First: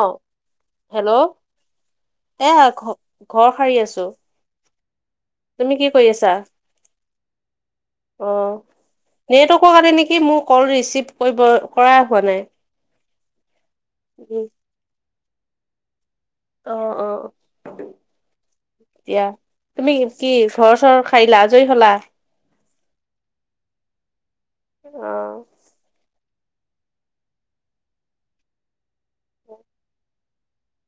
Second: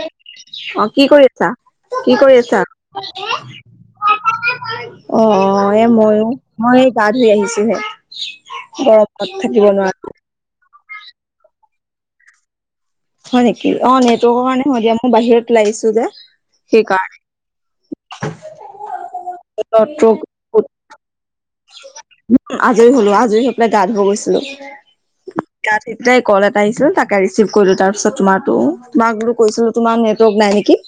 অ অ', কি হেল্ল' কৰি আছা? কি কৰি এ আছা? ঘ অ', ঘৰ সাৰি আছো অ, তুমি এ কি কৰি ময়ো। আছা মই এই গা ধুই আহিছো হে। অ', নেটৱৰ্কৰ কাৰণে নেকি মোৰ কল ৰিচিভ কৰিব কৰাই হোৱা নাই। হয় নেকি? অ', নেটৱৰ্কৰ উম, কাৰণে হয় দিয়া মই বাহিৰত ওলাই আহিছো যে অ সেইকাৰণে। এতিয়া, তুমি নেটৱৰ্ক কি ঘৰ - চৰ সাৰিলা, আজৰি হ'লা? আজৰি হ'লো আজৰি হৈ পেলাই গা ধুব গৈছিলো। অ'। গা ধুই পেলাই কল এটা আহছিল তাকে ৰিচিভ কৰিলো তাৰ পিছত তোমাৰ টো তোমাক বোলো কৈছিলোঁ তোমাৰ নেটৱৰ্ক নাই নেকি।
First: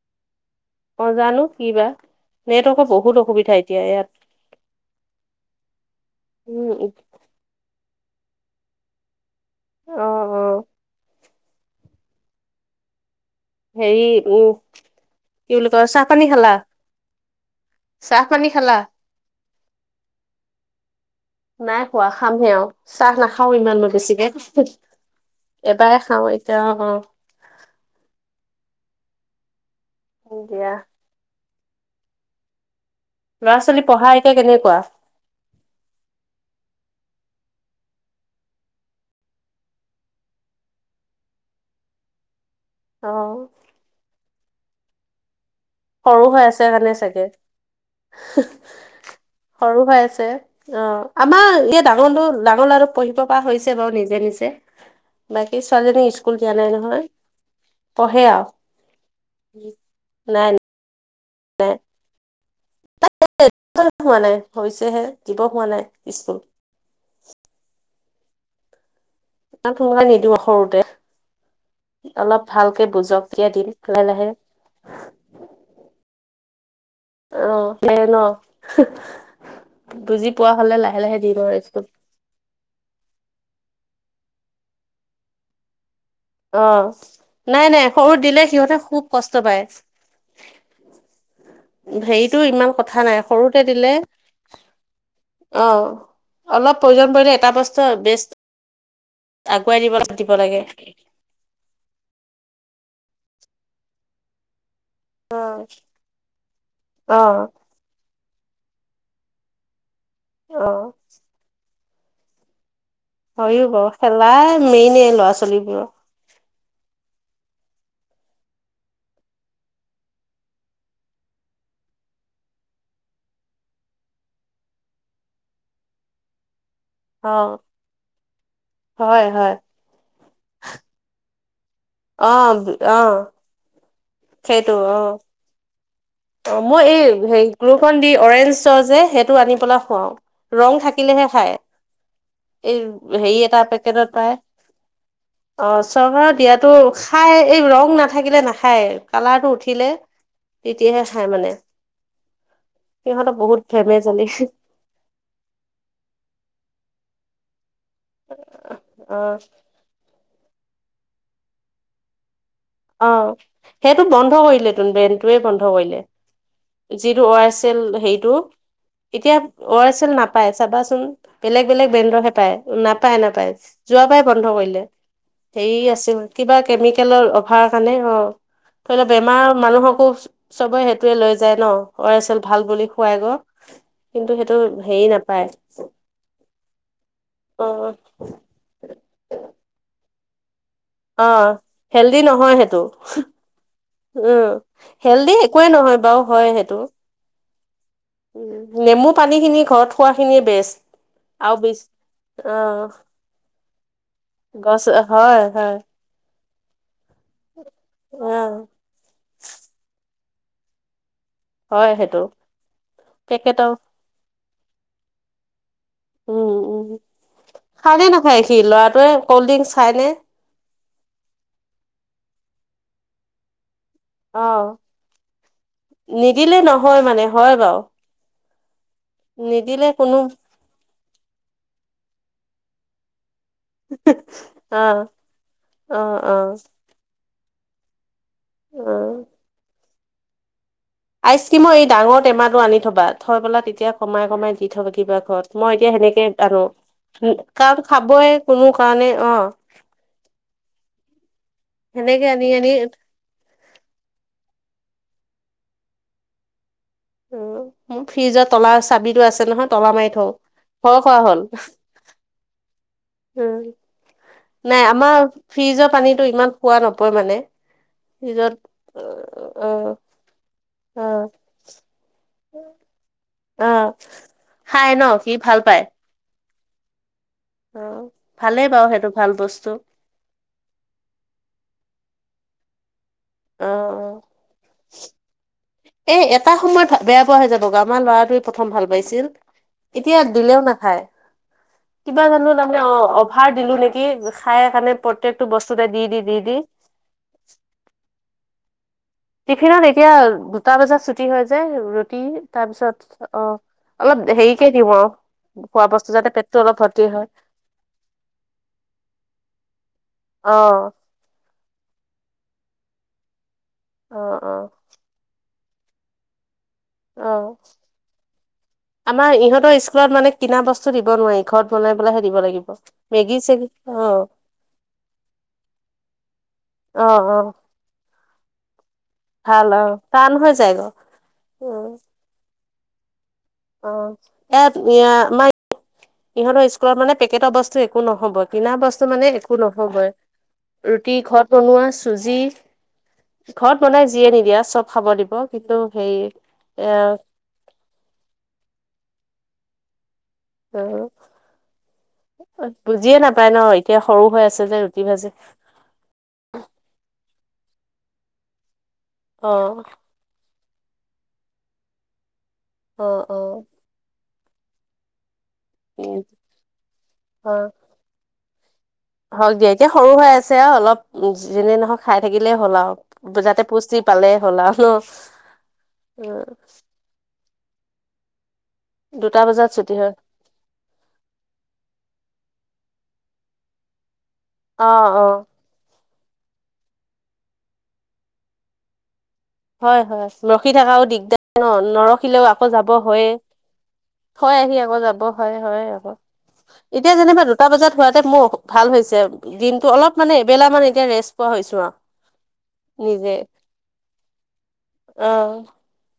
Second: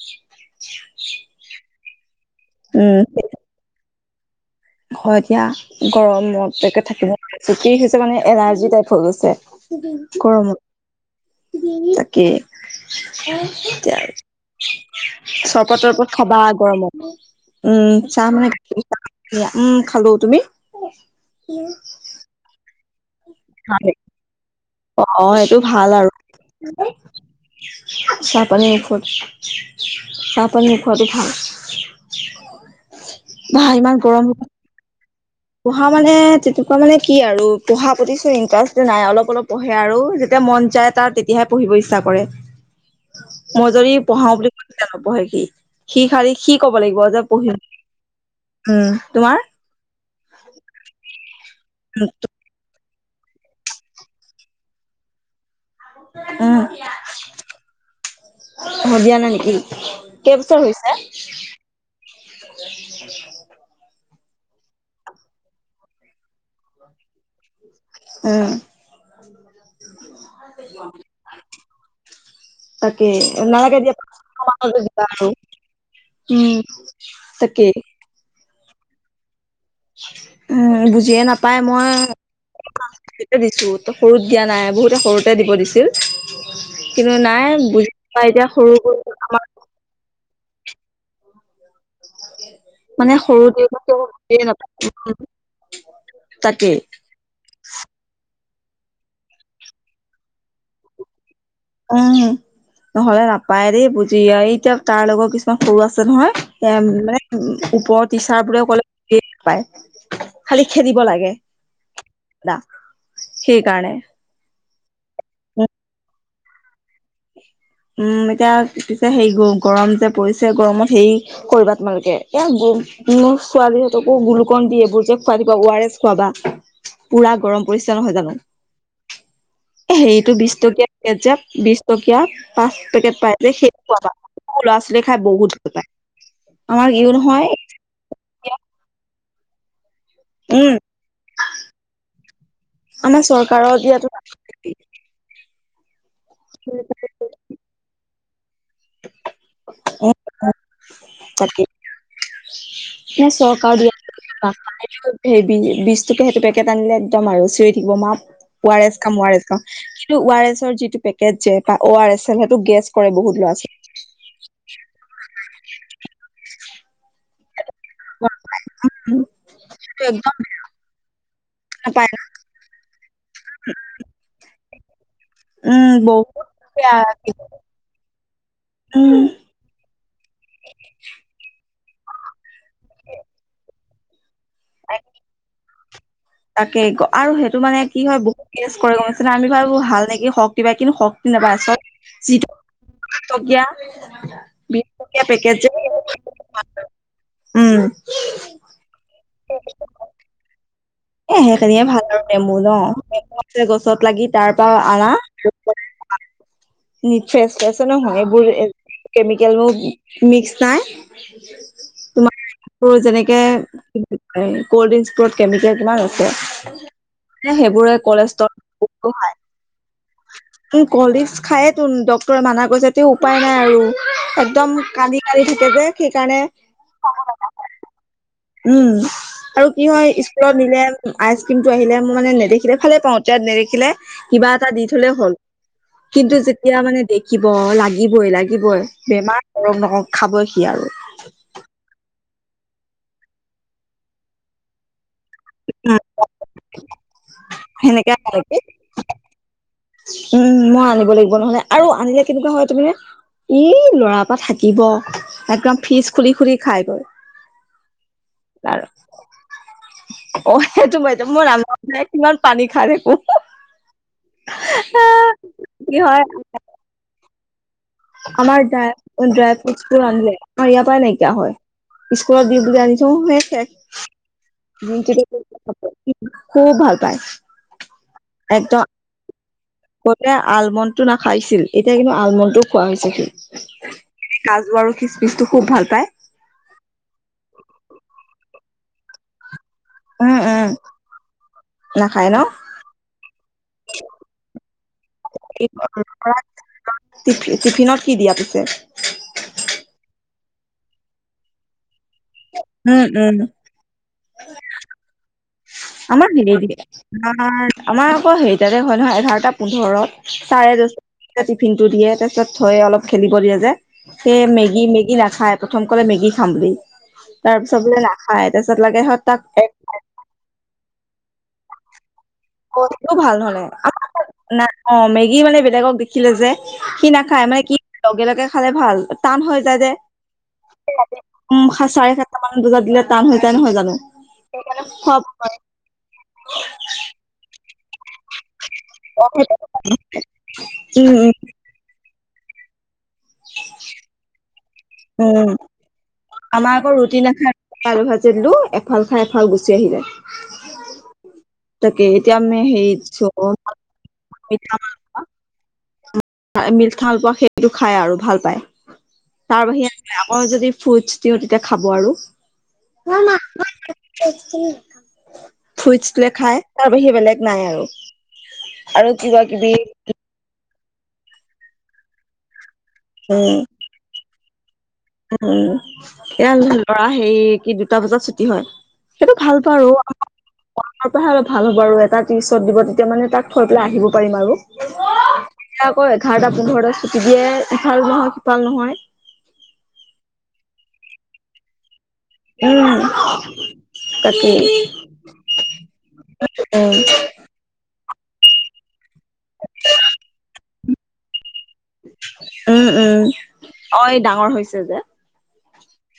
অ', জানো কি বা নেটৱৰ্কৰ উম বহুত অসুবিধা এতিয়া ইয়াত। হয় দিয়া, গৰমত একে উম থাকিব নোৱাৰা হৈছোঁ কি হৈছে মানে এলাৰ্জি টাইপ হৈ অ গৈছে। অ গৰমত তাকে। হেৰী উম কি বুলি চৰবত কয় চাহ তৰবত পানী খাবা খালা গৰমত উম, চাহ পানী মানে খালা গাখীৰ চাহ উম, খালোঁ তুমি? নাই খোৱা খামহে আৰু চাহ নাখাওঁ ইমান মই বেছিকে। অ', অ', সেইটো ভাল এবাৰে আৰু। খাওঁ এতিয়া অ চাহ পানি নোখোৱা অ চাহ পানি দিয়া নোখোৱাটো ভাল। [inaudible] ল'ৰা-ছোৱালী ইমান পঢ়া গৰম এতিয়া কেনেকুৱা? পঢ়া মানে তেনেকুৱা মানে কি আৰু পঢ়াৰ প্ৰতি চোন ইণ্টাৰেষ্ট নাই অলপ অলপ পঢ়ে আৰু যেতিয়া মন যায়। তাৰ তেতিয়াহে পঢ়িব ইচ্ছা কৰে। অ'। মই যদি পঢ়াও বুলি কওঁ তেতিয়া নপঢ়ে সি। সি খালী হৈ সি আছে ক'ব কাৰণে লাগিব যে চাগে পঢ়িম উম, তোমাৰ? সৰু হৈ আছে অ', আমাৰ এতিয়া ডাঙৰটো ডাঙৰ ল'ৰাটো পঢ়িব পৰা হৈছে বাৰু নিজে নিজে, বাকী ছোৱালীজনীক স্কুল দিয়া নাই নহয়। পঢ়ে আৰু অ', দিয়া নাই নেকি কেইবছৰ হৈছে? এ চ হোৱা নাই হৈছেহে দিব হোৱা নাই স্কুল। উম। ইমান সোনকালে নিদিওঁ সৰুতে অলপ ভালকে বুজক তেতিয়া দিম লাহে লাহে। হ'লেও দিবা আৰু উম। তাকেই অ', ভালে ন'। বুজি পোৱা উম, হলে লাহে লাহে বুজিয়ে দিম আৰু নাপায় স্কুল মই ঠিকে দিছোঁ, তই সৰুত দিয়া নাই বহুতে সৰুতে দিব দিছিল। অ কিন্তু নাই বুজি সৰুত পোৱা দিলে এতিয়া সিহঁতে খুব সৰুবোৰ কষ্ট আমাৰ পায় হেৰিটো ইমান কথা নাই মানে সৰুতে দিলে সৰু [unintelligible] অ তাত অলপ প্ৰয়োজন পৰিলে এটা বস্তু বেছ আগুৱাই দিব দিব লাগে। উম, নহ'লে নাপায় দেই বুজি আ এতিয়া তাৰ লগৰ অ কিছুমান সৰু আছে নহয় এ অ মানে ওপৰৰ টিচাৰ বোৰে ক'লে বুজিয়ে নাপায় অ খালি খেলিব লাগে। দা হয়ো বাৰু সেইকাৰণে খেলাই মেইনে ল'ৰা-ছোৱালীবোৰৰ। উম, এতিয়া পিছে সেই গৰম যে পৰিছে গৰমত হেৰি কৰিবা তোমালোকে এ মোৰ ছোৱালীহতঁকো গ্লুকন ডি এইবোৰ যে খুৱাই দিবা ও আৰ এছ খুৱাবা। অ পুৰা গৰম পৰিছে নহয় জানো। হয়, হয়। এ হেৰিটো বিশ টকীয়া পেকেত যে বিশ টকীয়া। অ অ এ সেইটো খুৱাবা সেইটো অ ল'ৰা-ছোৱালীয়ে খাই বহুত ভাল পায়। অ', মই আমাৰ এই ইও হে নহয় গ্লুকন ডি অৰেঞ্জ চ যে সেইটো আনি পেলাই খুৱাওঁ। উম ৰং থাকিলেহে খায়। এই আমাৰ হেৰি এটা চৰকাৰৰ পেকেটত দিয়াতো পায়। অ' চৰকাৰ দিয়াতো খাই। এই ৰং নাথাকিলে নাখায় কালাৰটো উঠিলে তেতিয়াহে খায় মানে। তাকে সিহঁতৰ বহুত চৰকাৰ ধেমেজালি দিয়াতো পায় [unintelligible] সেই বি বিশটকীয়া সেইটো পেকেট আনিলে একদম আৰু চিঞৰি থাকিব মা ও আৰ এছ খাম, অ ও আৰ এছ খাম। ও আৰ এছৰ যিটো পেকেট যে বা ও আৰ এছ এল সেইটো গেছ কৰে অ'। বহুত ল'ৰা ছোৱালী সেইটো বন্ধ কৰিলে ত' ব্ৰেণ্ডটোয়ে বন্ধ কৰিলে যিটো ও আৰ এচ এল হেৰিটো এতিয়া ও আৰ এচ এল একদম নাপায় চাবাচোন বেলেগ বেলেগ নাপায় ব্ৰেণ্ডৰহে পায়। নাপায় নাপায় যোৱা বাৰে বন্ধ কৰিলে, হেৰি উম আছিল বহুত কিবা বেয়া কেমিকেলৰ অভাৰ কাৰণে অ' ধৰি লোৱা উম বেমাৰ মানুহকো চবে সেইটোৱে লৈ যায় ন ও আৰ এচ এল ভাল বুলি খোৱাই গে। কিন্তু সেইটো হেৰি নাপায়। তাকে আৰু সেইটো অ মানে কি হয় বহুত টেষ্ট কৰে গম পাইছানে আমি ভাবোঁ ভাল নেকি খওঁক। কিবা কিন্তু অ শক্তি নাপায় চ' হেল্ডি যিটো নহয় সেইটো বিশটকীয়া উম হেল্ডি একোৱে নহয় বাৰু হয় সেইটো। উম। উ নেমু পানীখিনি ঘৰত খোৱাখিনিয়ে বেষ্ট। এ আৰু বিচ সেইখিনিয়ে ভাল আৰু অ নেমু ন। গছত লাগি তাৰ পৰা গছ আনা হয় হয় ফ্ৰেচ ফেছে অ নহয় এইবোৰ কেমিকেল মোৰ মিক্স নাই। হয় সেইটো তোমাৰ [unintelligible] যেনেকে পেকেটৰ কল্ড ড্ৰিংকচবোৰত কেমিকেল কিমান আছে উম উম সেইবোৰে খালে নাখায় কলেষ্ট্ৰল সি বহুত ল'ৰাটোৱে বঢ়ায়। কল্ড ড্ৰিংক খাইনে উম কল্ড ড্ৰিংক খায় তো ডক্তৰে মানা কৈছে তে উপায় নাই আৰু। অ একদম কান্দি কান্দি থাকে যে সেইকাৰণে নিদিলে নহয় মানে হয় বাৰু উম আৰু কি নিদিলে হয় কোনো নিলে আইচ ক্ৰীমটো আহিলে মই মানে নেদেখিলে ভালে পাওঁ [unintelligible] কিবা এটা অ দি থলেও হ'ল অ অ কিন্তু যেতিয়া মানে দেখিব লাগ লাগিবই লাগিবই অ বেমাৰ [unintelligible] খাবই সি আৰু। আইচ ক্ৰীমৰ এই ডাঙৰ টেমাটো আনি থবা। থৈ পেলা তেতিয়া কমাই কমাই দি থবা কিবা মই এতিয়া উম সেনেকে আনো কাৰণ সেনেকে খাবই লাগে কোনো কাৰণে অ'। উম মই আনিব লাগিব নহ'লে আৰু আনিলে সেনেকে আনি কেনেকুৱা আনি হয় [unintelligible] ই ল'ৰাৰ পৰা থাকিব। একদম ফ্ৰিজ খুলি খুলি খাই গৈ। অ' মোৰ ফ্ৰিজত তলা আৰু চাবিটো আছে নহয় তলা মাৰি থওঁ অ সেইটো ভয় মই খোৱা মই হ'ল। ৰান্ধোতে কিমান পানী খাই থাকো। নাই আমাৰ কি ফ্ৰিজৰ হয় পানীটো ইমান খোৱা নপৰে মানে। ফ্ৰিজত আমাৰ ডা, ই অ', ড্ৰাই অ', ফ্ৰুটচবোৰ আনিলে আমাৰ ইয়াৰ পৰা অ', নাইকিয়া হয়। স্কুলত দি বুলি আনি থও এ শেষ অ', খাই ন সি ভাল পায় [unintelligible] খুব ভাল পায়। অ' ভালেই বাৰু সেইটো ভাল বস্তু। কতে আলমণ্ডটো নাখাইছিল এতিয়া কিন্তু আলমণ্ডটোও খোৱা হৈছে সি। অ', অ'। কাজু আৰু খিচমিচটো খুব ভাল পায়। এ এটা সময়ত বেয়া পোৱা হৈ যাব আমাৰ ল'ৰাটোৱে প্ৰথম ভাল পাইছিল। এতিয়া উম দিলেও উম নাখায় কিবা নাখায় ন জানো তাৰমানে অ অফাৰ দিলো নেকি খাইে কাৰণে প্ৰত্য়েকটো বস্তুতে দি দি দি দি টিফ টিফিনত কি দিয়া পিছে টিফিনত এতিয়া দুটা বজাত ছুটি হয় যে ৰুটি উম তাৰপিছত উম অ অলপ হেৰিকে দিওঁ আৰু খোৱা বস্তু আমাৰ যাতে হেৰি পেটটো অলপ ভৰ্তি হয় আমাৰ আমাৰ আকৌ হেৰিততে হয় নহয় এঘাৰটা পোন্ধৰত চাৰে অ', দ টিফিন টো দিয়ে তাৰপিছত থৈ অলপ খেলিব দিয়ে যে অ', সেই অ', মেগি মেগি নাখায় প্ৰথম কলে মেগি খাম বুলি অ', তাৰ পিছত বোলে নাখায় তাৰপিছত লাগে হ আমাৰ তাক [unintelligible] মানে কিনা বস্তু দিব নোৱাৰি ঘৰত বনাই পেলাইহে দিব লাগিব টো ভাল মেগী নহলে চেগি অ', নাই অ মেগী মানে বেলেগক দেখিলে যে কি অ', নাখায় অ', মানে কি লগে লগে খালে ভাল টান হৈ ভাল যায় যে অ', টান হৈ যায় গ উম সাত চাৰে সাতটা মানত বোজাত দিলে টান হৈ যায় নহয় জানো অ', সেইকাৰণে সব ইহতৰ স্কুলত মানেটৰ বস্ত এক নহব কিনা বস্তু মানে একো নহবই উম ৰুটি উম ঘৰত বনোৱা চুজি ঘৰত বনাই যিয়ে নিদিয়া চব খাব দিব উম কিন্তু সেই আমাৰ আকৌ এ ৰুটি নাখায় আলু ভাজি দিলো এফাল খাই এফাল গুচি আহিলে তাকে এতিয়া আমি অ হেৰি বুজিয়ে নাপায় ন এতিয়া সৰু হৈ আছে যে ৰুটি ভাজি মিল্ খালপোৱা সেইটো খাই আৰু ভাল পায় তাৰ অ', বাহিৰে আক যদি ফুডছ দিওঁ তেতিয়া খাব আৰু অ', অ', ফ্ৰুইটছ উম, খাই তাৰ বাহি বেলেগ অ'। নাই আৰু আৰু কিবা হওক দিয়া কিবি এতিয়া সৰু হৈ আছে আৰু অলপ যেনে নহওক খাই থাকিলেই হ'ল আৰু যাতে পুষ্টি পালে হ'লা ন উ উ এয়া লৰা হেৰি কি দুটা বজাত ছুটি হয় দুটা সেইটো ভাল বজাত বাৰু ছুটি হয় [unintelligible] পৰাহে অলপ ভাল হ'ব আৰু এটা ত্ৰিশত দিব তেতিয়া মানে তাক থৈ পেলাই আহিব পাৰিম আৰু অ অ এতিয়া আকৌ এঘাৰটা পোন্ধৰতে ছুটি দিয়ে ইফালো নহয় সিফাল নহয় হয় হয় ৰখি থকাও দিগদাৰ ন নৰখিলেও আকৌ যাব উম হয় হয় তাকেই আহি আকৌ যাব হয় হয় আকৌ এতিয়া যেনিবা দু- -টা বজাত হোৱাতে মোৰ ভাল হৈছে দিনটো অলপ মানে এবেলা মান এতিয়া ৰেষ্ট পোৱা হৈছোঁ আৰু উম উম নিজে অ ই ডাঙৰ হৈছে যে অ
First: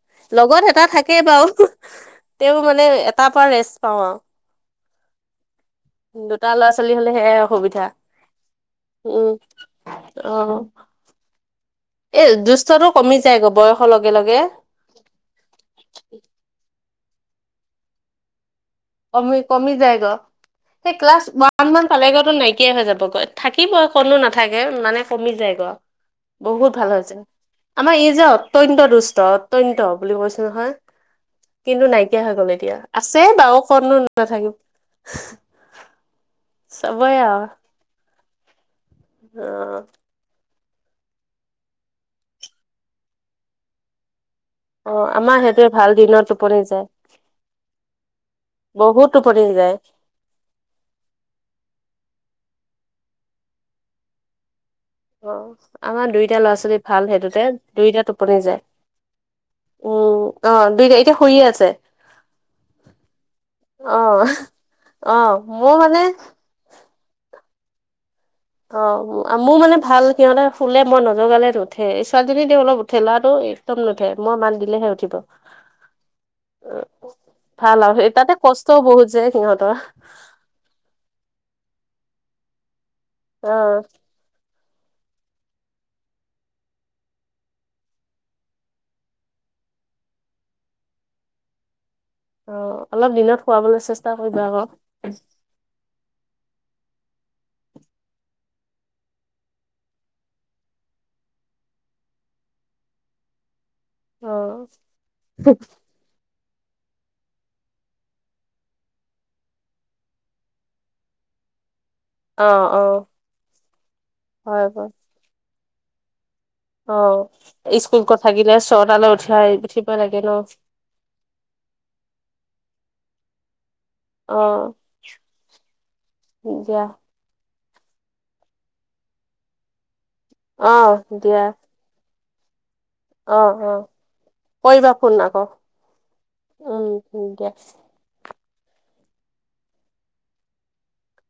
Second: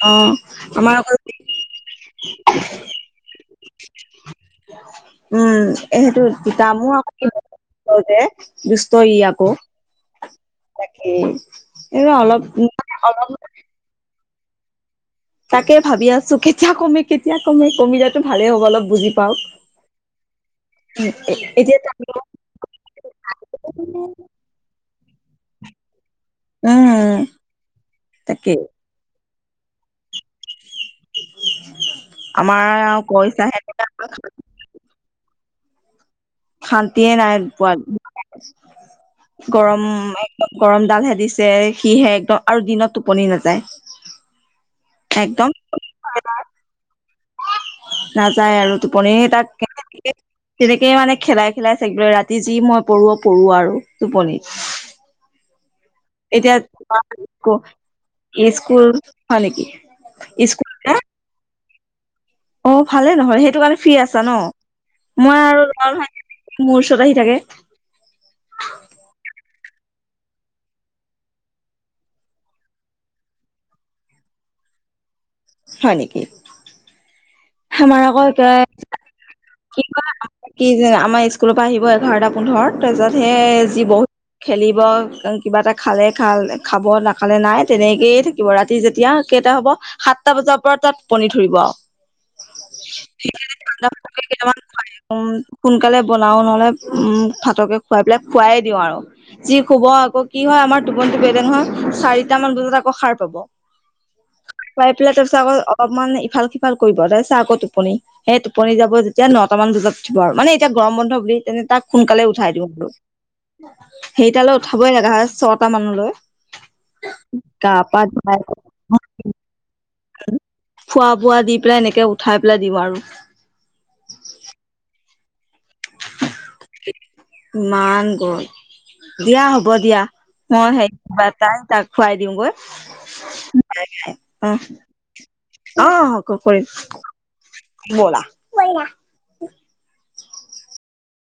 অ লগত এটা আমাৰ আকৌ থাকেই বাৰু তেওঁ মানে এটাৰ পৰা ৰেষ্ট পাওঁ আৰু উম এ [unintelligible] দুটা ল'ৰা ছোৱালী হলে সেয়াই অসুবিধা যে দুষ্ট ই উম আকৌ অ [unintelligible] এই অলপ দুষ্টটো কমি অলপ যায় গৈ বয়সৰ লগে লগে তাকে ভাবি আছো কেতিয়া কমে কেতিয়া কমে কমিলেতো ভালেই হ'ব অলপ বুজি পাওক কমি কমি যায় গ সি ক্লাছ ওৱান এতিয়া মান পালেগৈতো নাইকিয়াই হৈ যাব গৈ থাকিবই কতনো না - -থাকে মানে কমি যায় গ বহুত ভাল হৈছে উম আমাৰ ই যে তাকেই অত্যন্ত দুষ্ট অত্যন্ত বুলি কৈছো নহয় কিন্তু নাইকিয়া হৈ গ'ল আমাৰ এতিয়া আৰু আছে কৈছাহে বাৰু কতনো নাথাকিব। শান্তিয়ে চবৰে নাই আৰু পোৱা অ গৰম গৰম ডালহে দিছে সিহে একদম আৰু দিনত টোপনি নাযায়। অ', আমাৰ একদম সেইটোৱে ভাল দিনত টোপনি যায়। নাযায় আৰু বহুত টোপনি সেই তাক যায় [unintelligible] তেনেকেই মানে খেলাই খেলাই থাকে ৰাতি যি মই পৰো-পৰো আৰু টোপনি। অ আমাৰ দুইটা ল'ৰা এতিয়া ছোৱালী ভাল সেইটোতে দুইটা টোপনি যায় স্কুল হয় নেকি উম স্কু অ', দুইটা এতিয়া শুইয়ে আছে। অ', ভালে নহয় সেইটো কাৰণে ফ্ৰী আছা অ অ ন' মই আৰু মোৰ লৰা মানে মোৰ ওচৰত আহি থাকে। অ', মোৰ মানে ভাল। সিহঁতে শুলে মই নজগালে নুঠেই ছোৱালীজনী তেও অলপ উঠে ল'ৰাটো একদম নুঠে মই মাত দিলেহে উঠিব। হয় নেকি? ভাল আমাৰ আৰু আকৌ তাতে কষ্টও বহুত যে কি সিহঁতৰ। কয় কি যেন আমাৰ স্কুলৰ পৰা আহিব এঘাৰটা পোন্ধৰ তাৰপিছত অ সেই যি ব খেলিব কিবা এটা খালে খাল খাব নাখালে নাই তেনেকৈয়ে থাকিব ৰাতি যেতিয়া কেইটা হ'ব সাতটা বজাৰ পৰা তাৰ টোপনি ধৰিব আৰু। অ', অলপ দিনত শুৱাবলৈ চেষ্টা কৰিবা কেইটামান আকৌ। খুৱাই উম। সোনকালে বনাও নহলে উম ভাতকে খুৱাই পেলাই শুৱাই দিও আৰু। যি শুব আকৌ কি হয় আমাৰ টোপনিটো বেলেগ নহয় চাৰিটা মান বজাত আকৌ সাৰ পাব। অ খাই পেলাই তাৰপিছত আকৌ অলপমান ইফাল সিফাল কৰিব তাৰপিছত আকৌ টোপনি। সেই টোপনি যাব যেতিয়া নটা মান বজাত উঠিব আৰু মানে এতিয়া গৰম বন্ধ বুলি তেনে তাক সোনকালে অ উঠাই দিও অ হেৰিটালৈ উঠাবই লগা হয় ছটা মানলৈ। অ', গা পা স্কুল কত ধুৱাই থাকিলে ছয়টালৈ উঠাই আহ উঠিব লাগে ন। খোৱা বোৱা দি পেলাই এনেকে উঠাই পেলাই দিও আৰু। অ', দিয়া। ইমান গ দিয়া হ'ব দিয়া মই অ হেৰি কিবা দিয়া তাই তাক খুৱাই দিওঁ গৈ। অ অ অ', কৰিবা ফোন আকৌ অ' ক কৰিম। উম দিয়া ব'লা-ব'লা।